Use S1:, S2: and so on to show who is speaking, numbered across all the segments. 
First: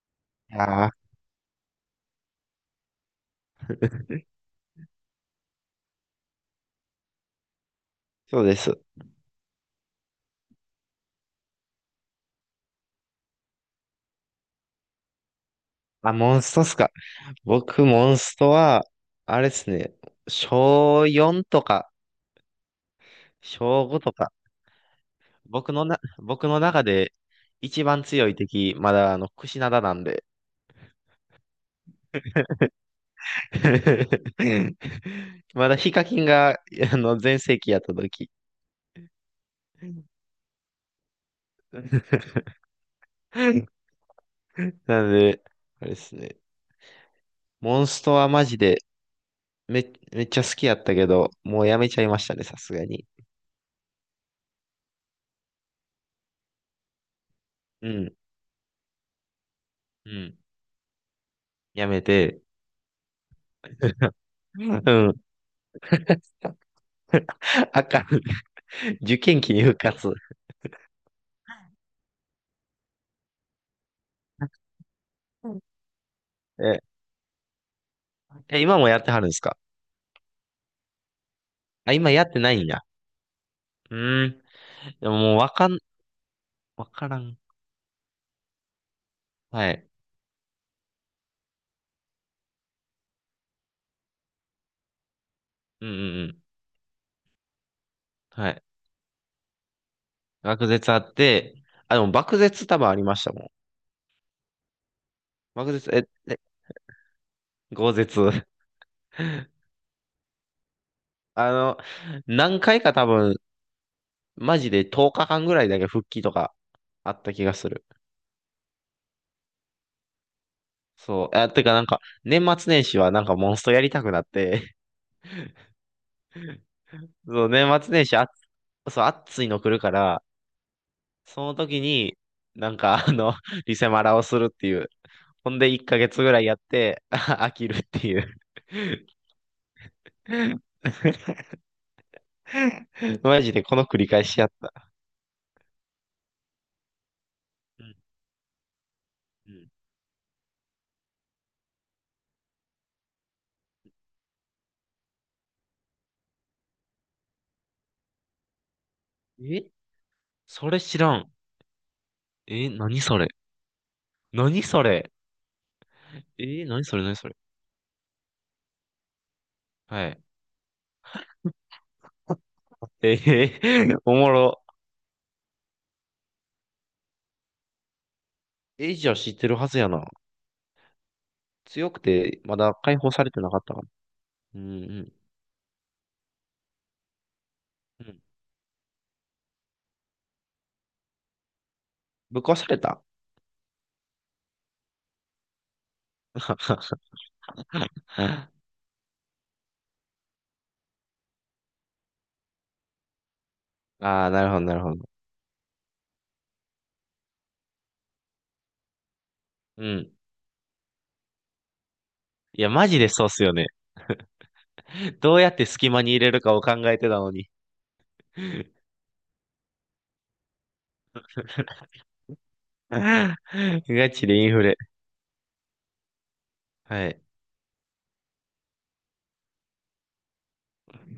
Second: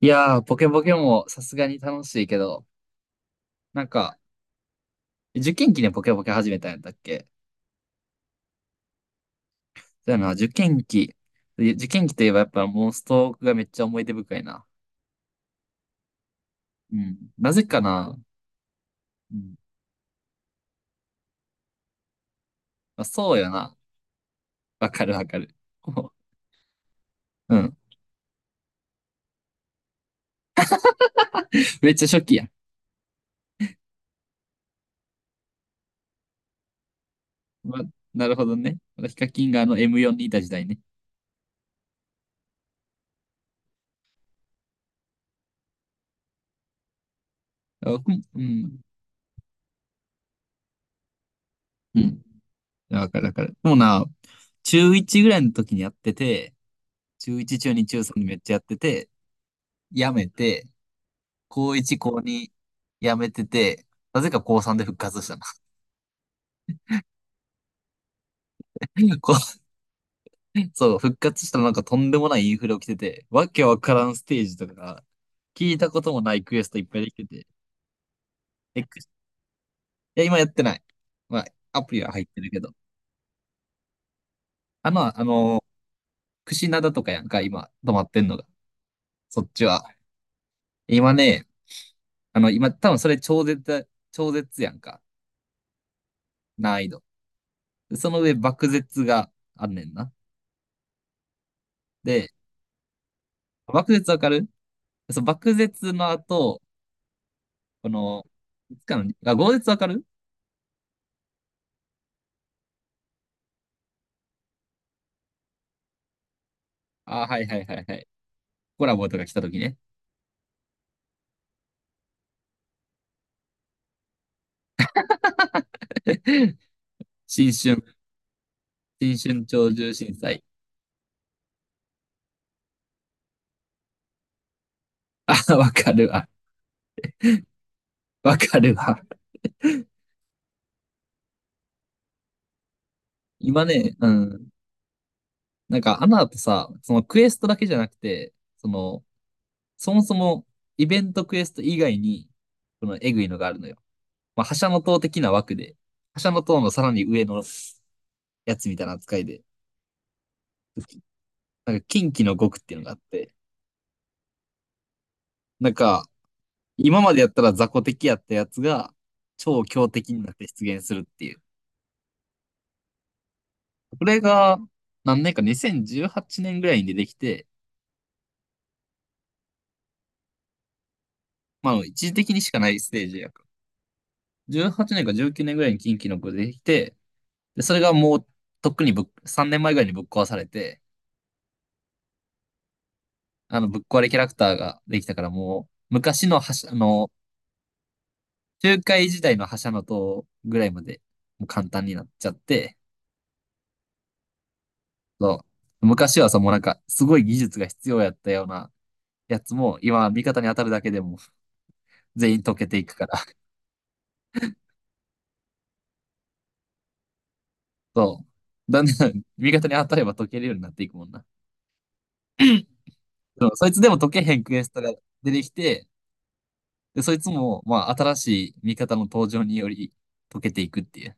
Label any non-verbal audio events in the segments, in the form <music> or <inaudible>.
S1: いやー、ポケポ
S2: あ
S1: ケ
S2: あ、
S1: もさすがに楽しいけど、なんか、受験期でポケポケ始めたんやったっけ？
S2: そうです。
S1: そうやな、受験期。で受験期といえばやっぱモンストがめっちゃ思い出深いな。
S2: あ、モンストっすか。
S1: うん。なぜか
S2: 僕、モ
S1: な。
S2: ンストは、
S1: う
S2: あれ
S1: ん。
S2: ですね、小4とか、
S1: まあ、そうや
S2: 小
S1: な。
S2: 5とか、
S1: わかるわかる。<laughs>
S2: 僕の中で
S1: うん。
S2: 一番強い敵、まだ、クシナダなんで。
S1: めっちゃ初期や。
S2: <laughs> まだヒカキンが、全盛期や
S1: ま、
S2: った
S1: な
S2: 時。
S1: るほどね。まだヒカキンがあの M4 にいた時代ね。
S2: <laughs> なので、あれですね、モン
S1: あ、う
S2: スト
S1: ん。
S2: は
S1: う
S2: マジで、
S1: ん。
S2: めっちゃ好きやったけど、もうやめち
S1: う
S2: ゃいま
S1: ん。
S2: したね、さすがに。
S1: わかるわかる。でもな、中1ぐらいの時にやってて、中1、中2、
S2: う
S1: 中
S2: ん、
S1: 3でめっちゃやってて、
S2: う
S1: やめ
S2: ん、
S1: て、高
S2: や
S1: 1、
S2: め
S1: 高
S2: て。
S1: 2辞めてて、なぜか高3で復
S2: うん。
S1: 活したの。
S2: <laughs> あかん。受
S1: <laughs> こ
S2: 験期
S1: う
S2: に復活。
S1: そう、復活したらなんかとんでもないインフレ起きてて、わけわからんステージとか、聞いたこともないクエスト
S2: え、
S1: いっぱいできてて。
S2: 今
S1: え、
S2: も
S1: く
S2: や
S1: い
S2: ってはるんですか？
S1: や、今やってない。まあ、ア
S2: あ、
S1: プリ
S2: 今
S1: は入
S2: や
S1: っ
S2: って
S1: てる
S2: な
S1: け
S2: いん
S1: ど。
S2: や。うーん。
S1: あ
S2: で
S1: の、
S2: も
S1: あ
S2: もうわ
S1: の、
S2: かん、
S1: クシナ
S2: わ
S1: ダと
S2: か
S1: か
S2: ら
S1: やん
S2: ん。
S1: か、今、止まってんのが。そっち
S2: はい。
S1: は。今ね、あの、今、多分それ超絶やんか、
S2: うんうんうん。
S1: 難易度。でその上、
S2: はい。
S1: 爆絶があんねんな。
S2: 学舌あって、あ、でも
S1: で、
S2: 漠舌多分ありましたもん。
S1: 爆絶わかる？そう、爆
S2: 漠舌、
S1: 絶
S2: え、
S1: の
S2: え、
S1: 後、こ
S2: 豪
S1: の、
S2: 舌。
S1: いつかの、あ、豪
S2: <laughs>
S1: 絶わかる？
S2: あの、何回か多分、マジで10日間ぐらいだけ復帰とかあ
S1: あ、
S2: った
S1: は
S2: 気
S1: い
S2: が
S1: はい
S2: す
S1: はい
S2: る。
S1: はい。コラボとか来た時ね。
S2: そう。あ、てかなんか、年末年始はなんかモンストやりたくなって、
S1: <laughs>
S2: そう、
S1: 新
S2: 年
S1: 春、
S2: 末年始あ、そう、
S1: 新
S2: 暑
S1: 春
S2: いの来
S1: 鳥
S2: るか
S1: 獣震
S2: ら、
S1: 災。
S2: その時に、なんか、あの、<laughs> リセマラをするっていう。ほ
S1: あ、
S2: んで、
S1: わ
S2: 1
S1: かる
S2: ヶ月
S1: わ。
S2: ぐらいやって、<laughs> 飽きるっていう。
S1: わかるわ。
S2: <laughs> マジで
S1: 今
S2: この
S1: ね、
S2: 繰
S1: う
S2: り返し
S1: ん。
S2: やった。
S1: なんか、アナとさ、そのクエストだけじゃ
S2: う
S1: な
S2: ん
S1: くて、その、
S2: うん、
S1: そもそもイベントクエスト以外に、このエグいのがあるのよ。まあ、覇者の塔的な枠で、覇者の塔のさらに上のやつみたいな扱いで、
S2: え、それ知らん。
S1: なんか、近畿の極ってい
S2: え、
S1: うのがあっ
S2: 何それ
S1: て、
S2: 何それ？
S1: なんか、今ま
S2: 何
S1: でや
S2: そ
S1: っ
S2: れ？
S1: たら雑魚敵やったやつが超強
S2: は
S1: 敵に
S2: い。
S1: なって出現するっていう。
S2: えー
S1: こ
S2: <laughs> お
S1: れ
S2: も
S1: が
S2: ろ。
S1: 何年か、2018年ぐらいに出てきて、
S2: え、じゃあ知ってるはずやな。
S1: まあ
S2: 強く
S1: 一時的に
S2: て、
S1: し
S2: ま
S1: かな
S2: だ
S1: いス
S2: 解
S1: テー
S2: 放
S1: ジ
S2: さ
S1: や
S2: れて
S1: から。
S2: なかったかも。うん
S1: 18
S2: う
S1: 年か
S2: ん。
S1: 19年ぐらいに近畿の子出てきて、で、それが
S2: う
S1: も
S2: ん、
S1: うとっくに3年前ぐらいにぶっ壊されて、
S2: ぶっ壊された？
S1: あのぶっ壊れキャラクターができたからもう昔の覇者、あ
S2: <laughs>
S1: の、中海時代の覇者の塔ぐらいまでもう簡単になっちゃって、
S2: ああ、なるほど、なるほど。
S1: そう。昔はさ、もうなんかすごい技術が必要やったようなやつも、
S2: う
S1: 今、
S2: ん。
S1: 味方に当たるだけでも、全員溶
S2: い
S1: け
S2: や、
S1: てい
S2: マ
S1: く
S2: ジ
S1: か
S2: で
S1: ら。
S2: そうっ
S1: <laughs>
S2: すよね。<laughs> どうやって隙間に入れるかを考えてたのに。
S1: そう。だんだん、味方に当たれば溶けるようになっていくもんな。そう、そいつで
S2: <laughs>
S1: も溶
S2: ガ
S1: け
S2: チ
S1: へ
S2: で
S1: ん
S2: イン
S1: クエ
S2: フ
S1: ス
S2: レ。
S1: トが出てきて、で、
S2: は
S1: そい
S2: い。
S1: つも、まあ、新しい味方の登場により溶けていくっていう。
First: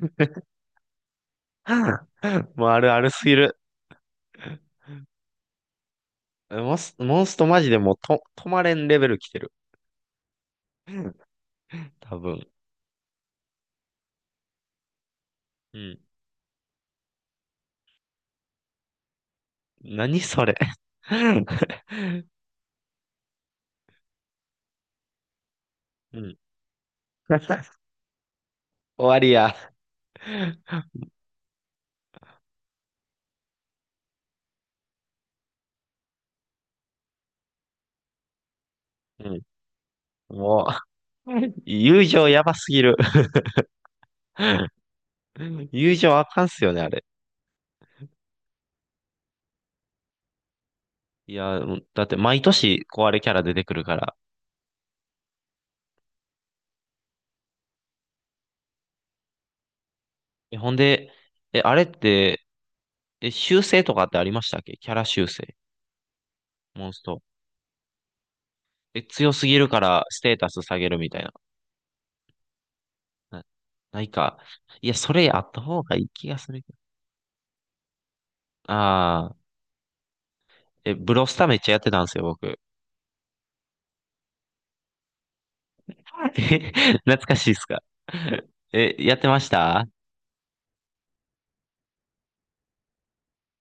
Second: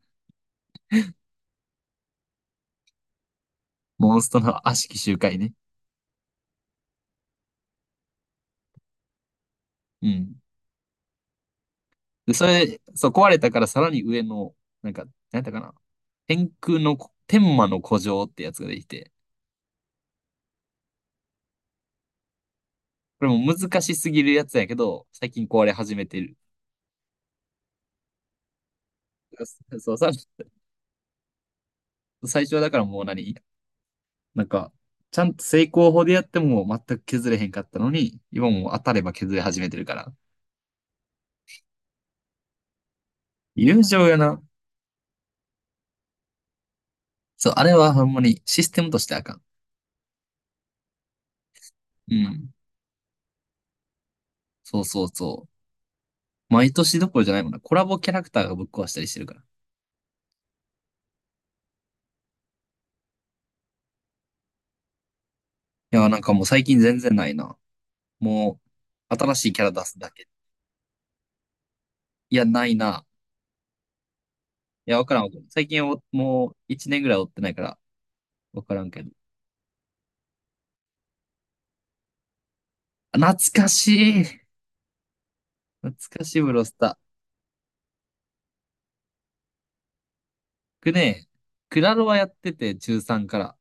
S2: <laughs> もうあるあるすぎる。
S1: モンスト
S2: <laughs>
S1: の悪しき周回ね。
S2: モンストマジでもうと、止まれんレベル来てる。
S1: うん。
S2: 多
S1: で、そ
S2: 分。
S1: れ、そう、壊れたからさらに上の、なんか、なんだかな。
S2: うん。
S1: 天魔の古城ってやつができて、
S2: 何それ。<laughs>
S1: これも難しすぎるやつやけど、最近壊れ始めて
S2: う
S1: る。
S2: ん。<laughs> 終わりや。
S1: そう、そうさらに、最初は、だからもうなんか、ちゃんと成功法でやっても全く削れへんかったのに、今もう当たれば
S2: う
S1: 削れ
S2: ん。
S1: 始めてるから。
S2: もう、<laughs> 友情やばすぎる。
S1: 友情やな。
S2: <laughs> 友情あかんっすよね、あれ。
S1: そう、あれはほんまにシステムとしてあかん。
S2: いや、だっ
S1: う
S2: て毎
S1: ん。
S2: 年壊れキャラ出てくるから。
S1: そうそうそう。毎年どころじゃないもんな。コラボキャラクターがぶっ壊したりしてるから。い
S2: え、ほんで、え、あれって、え、修正とかってありましたっけ？キャラ修正。
S1: や、なんかもう最近
S2: モン
S1: 全
S2: ス
S1: 然
S2: ト。
S1: ないな。も
S2: え、
S1: う、
S2: 強
S1: 新
S2: す
S1: しい
S2: ぎ
S1: キャ
S2: る
S1: ラ
S2: か
S1: 出す
S2: ら
S1: だ
S2: ス
S1: け。
S2: テータス下げるみたいな。
S1: いや、ないな。
S2: な、ないか。い
S1: い
S2: や、
S1: や、わ
S2: そ
S1: からん
S2: れ
S1: わか
S2: や
S1: らん。
S2: った
S1: 最
S2: 方
S1: 近
S2: が
S1: お
S2: いい気が
S1: も
S2: す
S1: う
S2: るけど。
S1: 1年ぐらい追ってないから、わからんけど。
S2: ああ、え、ブロスタめっちゃやってたんですよ、僕。
S1: あ、懐かしい。懐か
S2: <laughs>
S1: しいブロスタ
S2: え、
S1: ー。
S2: 懐かしいっすか？<laughs> え、やってましたあ
S1: 僕ね、クラロワやってて、中3から。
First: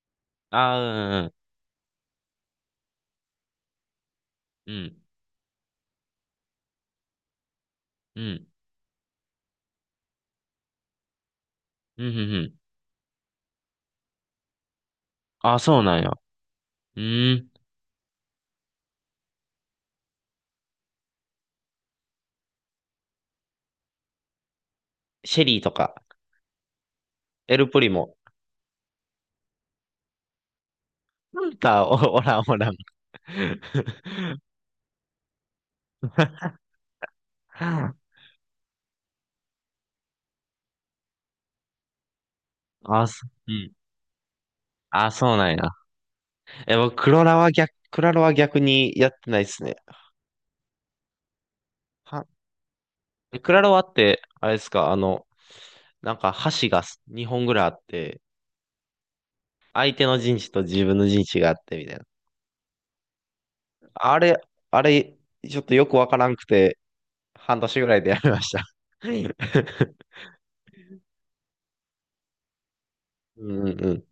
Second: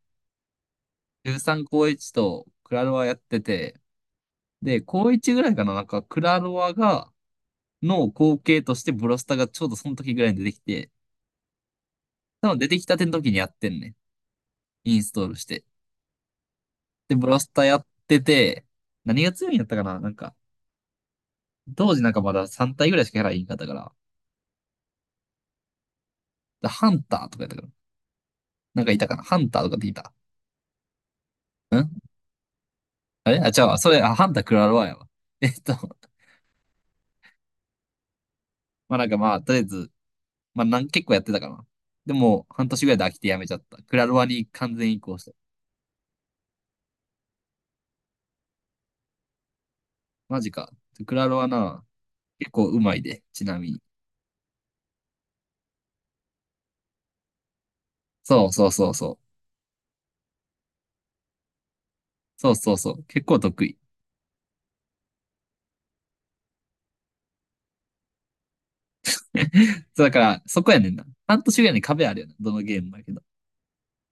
S2: あ
S1: 中
S2: ー、
S1: 3高1とクラロワやってて、
S2: う
S1: で、
S2: ん、
S1: 高1ぐらいかな、なんかクラロワがの
S2: う
S1: 後
S2: ん、
S1: 継としてブロスタがちょうどその時ぐらいに出てきて、
S2: うん、うん、うんう
S1: 多
S2: ん。
S1: 分出てきたての時にやってんね。インストールし
S2: ああ、
S1: て。
S2: そうなんや。う
S1: で、ブロ
S2: ん。
S1: スタやってて、何が強いんやったかな、なんか、当時なんかまだ3体ぐらいしかキャラいんかったから、
S2: シェリーとか、
S1: だハンターとかやった
S2: エ
S1: か
S2: ル
S1: ら、
S2: プリも。
S1: なんかいたかなハンターとかっていたん？
S2: おらん、おらん。
S1: あれあ、違うわ。それ、あ、ハンタ
S2: <laughs>
S1: ークラロワやわ。えっと、
S2: あ
S1: まあなんかまあ、とりあえず、まあなん、結構やってたかな。でも、半年ぐらいで
S2: あ、
S1: 飽き
S2: そ
S1: てやめち
S2: う
S1: ゃっ
S2: ん。
S1: た。クラロワに完全移
S2: あ、
S1: 行した。
S2: そうなんや。え、僕、クロラは逆、クラロは逆にやってないですね。
S1: マジか。クラロワな、
S2: は、
S1: 結構うまいで、
S2: え
S1: ち
S2: ク
S1: な
S2: ラ
S1: み
S2: ロ
S1: に。
S2: ワって、あれですか、なんか箸が2本ぐらいあって、
S1: そうそうそうそう。
S2: 相手の陣地と自分の陣地があってみたいな。
S1: そうそうそう。結構得意。
S2: あれ、あれ、ちょっとよくわからんくて、半年ぐらいでやめました。
S1: そ
S2: <laughs>
S1: うだから、そこやねんな。半年ぐらいに壁あるよな。どのゲームだけど。
S2: うんうんうん。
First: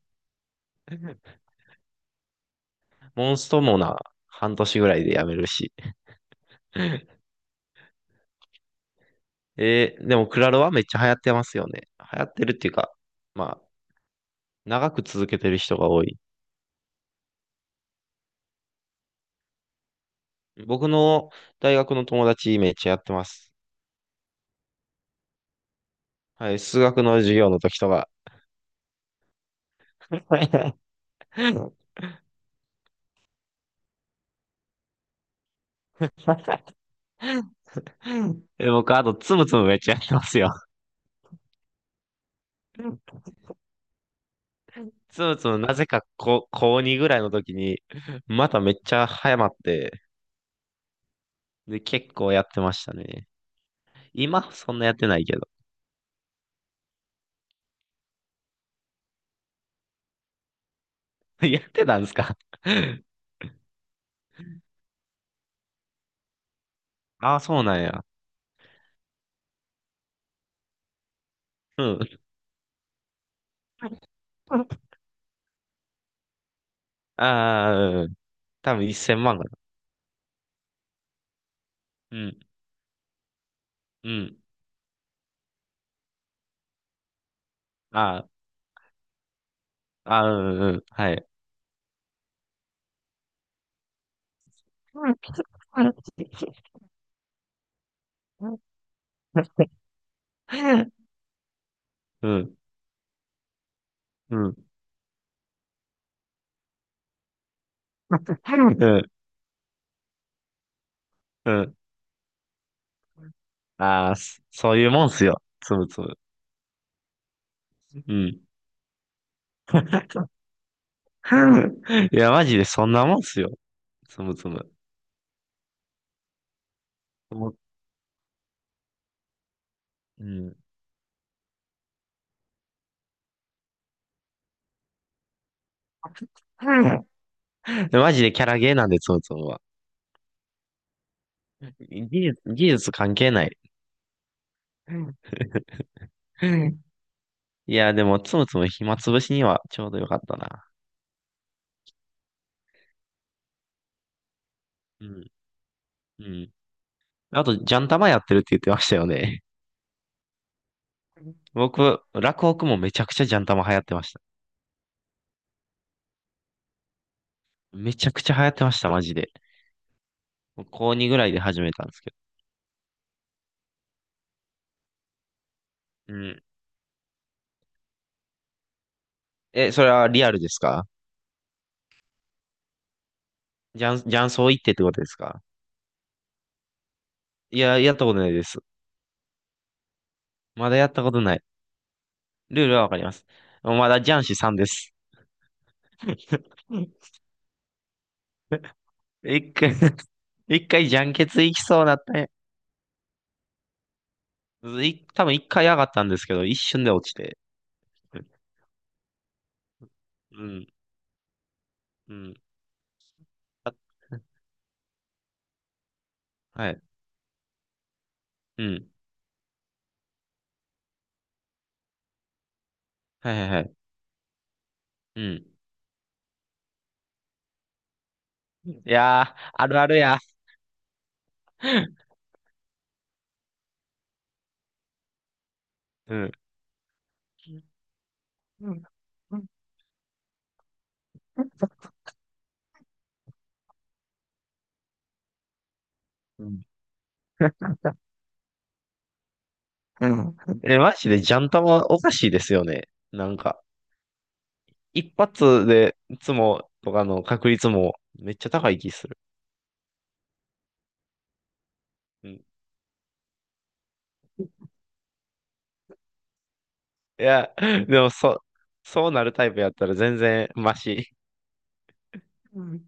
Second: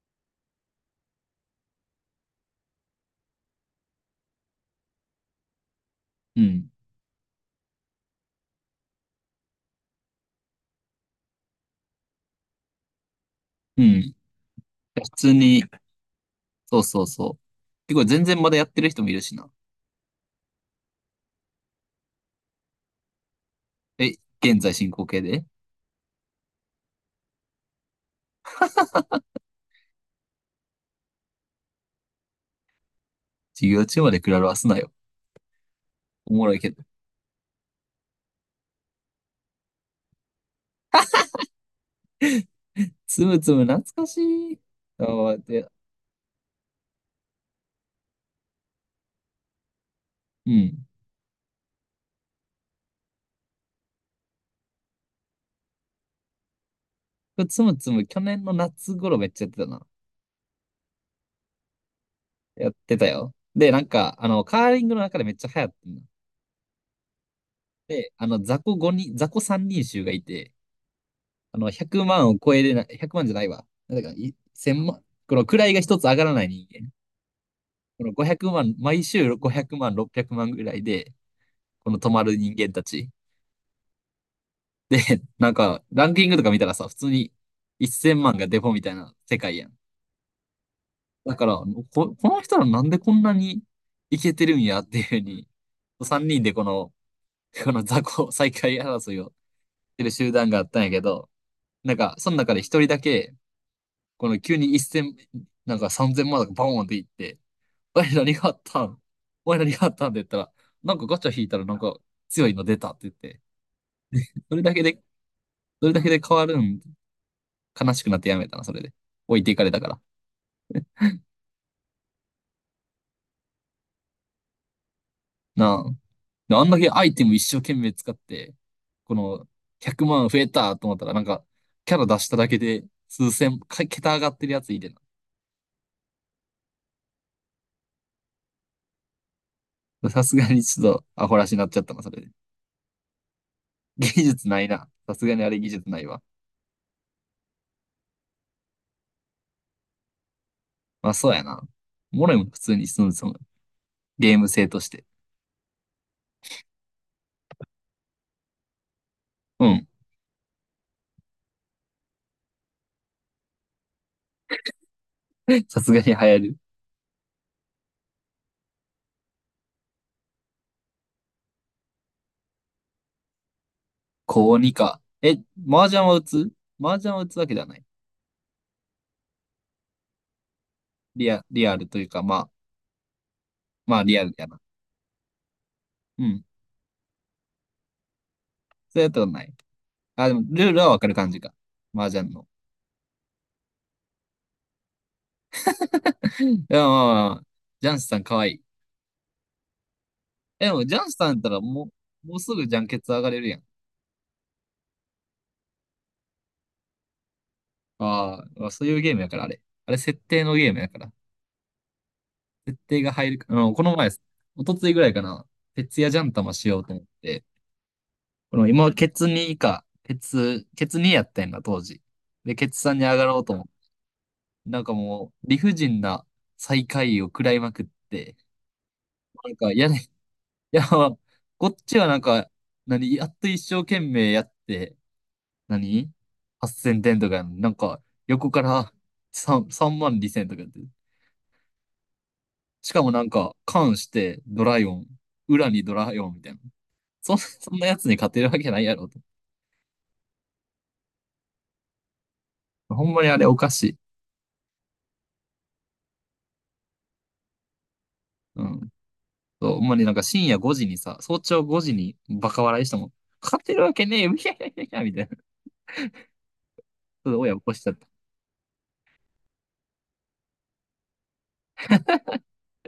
S2: モンストもな、半年ぐらいでやめるし。
S1: うん。
S2: えー、でもクラロワめっちゃ流行ってますよね。流行ってるっていうか、まあ、
S1: うん。
S2: 長
S1: 普
S2: く続
S1: 通
S2: けてる
S1: に、
S2: 人が多い。
S1: そうそうそう。結構全然まだやってる人もいるしな。
S2: 僕の大学の友達めっちゃやってます。
S1: え、現在進行形で？
S2: はい、数学の授業の時とか。<laughs>
S1: 授業中までクラロワすなよ。おもろいけど。
S2: え、僕、あと、つむつむめっちゃやってますよ。
S1: つむつむ懐かしい。
S2: つ
S1: あ、
S2: むつむ、
S1: で、
S2: なぜか高、高2ぐらいの時に、まためっちゃ早まって、
S1: うん。
S2: で、結構やってましたね。今、そんなやってないけど。
S1: つむつむ去年の夏頃めっちゃやってたな。
S2: <laughs> やってたんですか？
S1: やってた
S2: <laughs>
S1: よ。で、なんか、あの、カーリングの中でめっちゃ流行ってんの。
S2: ああ、そうなんや。
S1: で、あの、雑魚5人、雑魚3人衆がいて、あの、
S2: うん。
S1: 100万じゃないわ。なんだか、1000万、この位が一つ上がらない人間。
S2: ああ、
S1: こ
S2: う
S1: の
S2: ん。
S1: 5 0万、
S2: 多分
S1: 毎
S2: 1000
S1: 週
S2: 万かな。
S1: 500万、600万ぐらいで、この止
S2: う
S1: まる
S2: ん、
S1: 人間たち。
S2: うん。
S1: なんか、ランキングとか見たらさ、普通に1000
S2: あ
S1: 万がデフォみたいな世界やん。
S2: あ、ああ、うん、うん。はい。
S1: だから、こ、この人らなんでこんなにいけてるんやっていうふうに、3人でこ
S2: <laughs>
S1: の、この雑魚再開争いをてる集団があったんやけど、なんか、
S2: う
S1: その
S2: ん、う
S1: 中
S2: ん。
S1: で
S2: <laughs>
S1: 一人だけ、この急
S2: う
S1: に一千、なんか三千万とかバーンっていって、おい何があったん？
S2: ん、
S1: おい何があったんって言ったら、なんかガチャ引い
S2: う
S1: たらな
S2: ん。
S1: んか強いの出たって言って、
S2: ああ、そ、
S1: それ
S2: そ
S1: だ
S2: う
S1: け
S2: いう
S1: で、
S2: もんっすよ。つ
S1: そ
S2: む
S1: れ
S2: つ
S1: だけ
S2: む。
S1: で変わるん？悲しく
S2: う
S1: なってや
S2: ん。
S1: めたな、それで。置いていかれたから。
S2: <laughs> いや、マジでそんなもんっすよ。つむつむ。
S1: なあ。であんだけアイテム
S2: も
S1: 一
S2: う、
S1: 生懸命使って、この100
S2: う
S1: 万増え
S2: ん。
S1: たと思ったら、なんか、キャラ出しただけで数千、か桁上がってるやついて
S2: でマジでキャラゲーなんで、つむつむは。
S1: な。さすがにちょっとアホらしになっちゃったな、それで。
S2: 技術関係ない。
S1: 技術ないな。
S2: う
S1: さ
S2: ん、
S1: すがにあれ技術ないわ。
S2: いや、でも、つむつむ暇つぶしにはちょうどよかったな。
S1: まあそうやな。モレも普通に進むそのゲーム性として。
S2: うん、うん。あと、ジャンタマやってるって言ってましたよね。
S1: うん。
S2: 僕、落北もめちゃくちゃジャンタマ流行ってました。
S1: <laughs> さすがに流行る。
S2: めちゃくちゃ流行ってました、マジで。高2ぐらいで始めたんですけ
S1: 高にか。え、麻雀は
S2: ど。う
S1: 打
S2: ん。
S1: つ？麻雀は打つわけではない。
S2: え、それはリアルですか？
S1: リアルというか、まあ、まあ
S2: ジ
S1: リア
S2: ャン
S1: ルや
S2: ソー
S1: な。
S2: 行ってってことですか？
S1: うん。
S2: いや、やったことないです。
S1: そうやったことない。あ、でもル
S2: ま
S1: ー
S2: だ
S1: ル
S2: や
S1: は
S2: っ
S1: わ
S2: た
S1: か
S2: こ
S1: る
S2: と
S1: 感
S2: な
S1: じ
S2: い。
S1: か。麻雀の。
S2: ルールはわかります。まだジャンシさんです。
S1: いや、まあまあ、
S2: <laughs>
S1: まあ、ジャンスさんかわいい。
S2: 一回 <laughs>
S1: え、
S2: 一
S1: でも
S2: 回
S1: ジ
S2: ジ
S1: ャ
S2: ャ
S1: ン
S2: ン
S1: スさ
S2: ケ
S1: んやっ
S2: ツ
S1: た
S2: 行
S1: ら
S2: きそう
S1: も
S2: なった
S1: う、
S2: ね。
S1: もうすぐジャンケツ上がれるやん。
S2: い、多分一回上がったんですけど、一瞬で落ちて。
S1: ああ、まあそういうゲームやから、あれ。あれ設
S2: う
S1: 定の
S2: ん、
S1: ゲームやから。
S2: うん、
S1: 設定が入るか、あの、この前、一昨日ぐらいかな、徹夜ジャン玉し
S2: は
S1: よ
S2: い、
S1: うと思って、こ
S2: う
S1: の
S2: ん、
S1: 今、ケツ2か、ケツ2やったんだ、当時。で、ケツ3に上が
S2: は
S1: ろ
S2: い
S1: う
S2: はい
S1: と
S2: は
S1: 思って、
S2: い。
S1: なんか
S2: う
S1: も
S2: ん。
S1: う、理不尽な最下位を食らいまくって、
S2: いや
S1: な
S2: ー、
S1: ん
S2: あ
S1: かい
S2: るあ
S1: や
S2: る
S1: ね、
S2: や。
S1: <laughs> いや、こっちはなんか、やっと一生懸命やって、何？
S2: うん。
S1: 8000 点とかやのになんか、横から3、3万2000とかやって、しかもなんか、関してドライオン、裏にドライオンみたいな。<laughs> そんなやつに勝てるわけないやろと。
S2: うん。え、マジでジャンタマおかしいですよね。
S1: ほんま
S2: な
S1: にあ
S2: ん
S1: れお
S2: か、
S1: かしい。
S2: 一発でいつもとかの確率もめっちゃ
S1: う
S2: 高い
S1: ん。
S2: 気する。
S1: そうほんまになんか深夜5時にさ、早朝5時に
S2: うん。い
S1: バカ笑いしてもん、勝てるわけねえよ、いやいやいやいや、みたいな。<laughs> それ
S2: や、
S1: 親起こしちゃっ
S2: で
S1: た。
S2: もそ、そうなるタイプやったら全然マシ。うん、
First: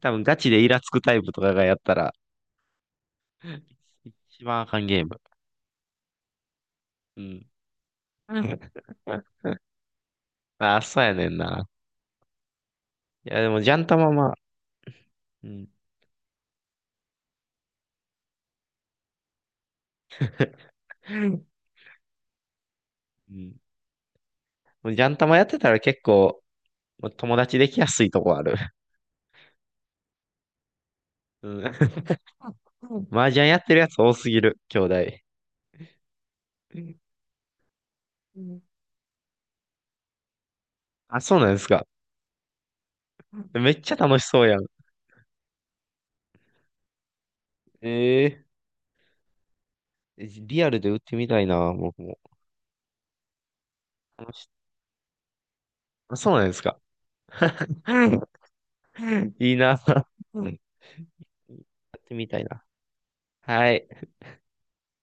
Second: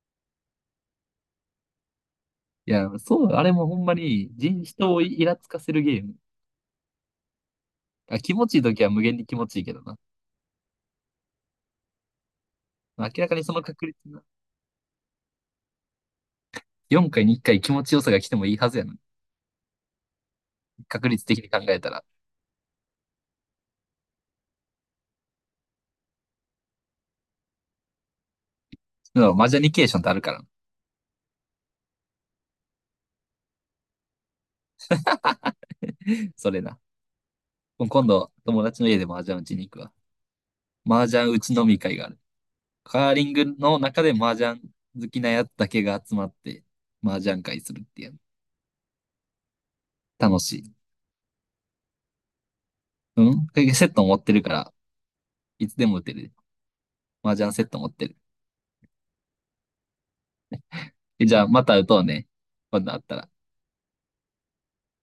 S2: 多分ガチでイラつくタイプとかがやったら、
S1: いや、そう、あれもほんまに
S2: 一番
S1: 人、
S2: あかん
S1: 人
S2: ゲ
S1: を
S2: ーム。
S1: イラつかせるゲーム。
S2: うん。
S1: あ、気
S2: う
S1: 持ちい
S2: ん
S1: い時は無限に気持
S2: <laughs>
S1: ちいいけどな。
S2: ああ、そうやねんな。
S1: 明ら
S2: い
S1: か
S2: や、
S1: に
S2: で
S1: その
S2: もジャ
S1: 確
S2: ン
S1: 率
S2: タマ
S1: な。
S2: まあ、うん。
S1: 4回に1回気持ちよさが来てもいいはずやな。確率的に考えたら。
S2: うん。もうジャンタマやってたら結構、もう友達できやすいとこある。
S1: でもマージャニケーションってあるからな。
S2: うん。うん、麻雀やってるやつ多すぎる、兄弟。
S1: <laughs> それな。今度、
S2: う
S1: 友
S2: ん、
S1: 達の家でマージャン打ちに行くわ。マージ
S2: あ、
S1: ャン
S2: そ
S1: 打
S2: うなん
S1: ち
S2: で
S1: 飲
S2: す
S1: み
S2: か。
S1: 会がある。カーリング
S2: め
S1: の
S2: っちゃ
S1: 中で
S2: 楽し
S1: 麻
S2: そうや
S1: 雀
S2: ん。
S1: 好きなやつだけが集まって麻雀会するっていう
S2: ええ、
S1: の。楽し
S2: リア
S1: い。
S2: ルで打ってみたいな、僕も。
S1: うん。セット持っ
S2: 楽
S1: てるか
S2: し、
S1: ら、いつでも打て
S2: あ、
S1: る。
S2: そうなんですか。
S1: 麻雀セット持っ
S2: う
S1: てる。
S2: ん、いいな。うん <laughs> や
S1: え、じゃあ、また打と
S2: っ
S1: う
S2: て
S1: ね。
S2: みたいな。
S1: 今度あったら。
S2: はい。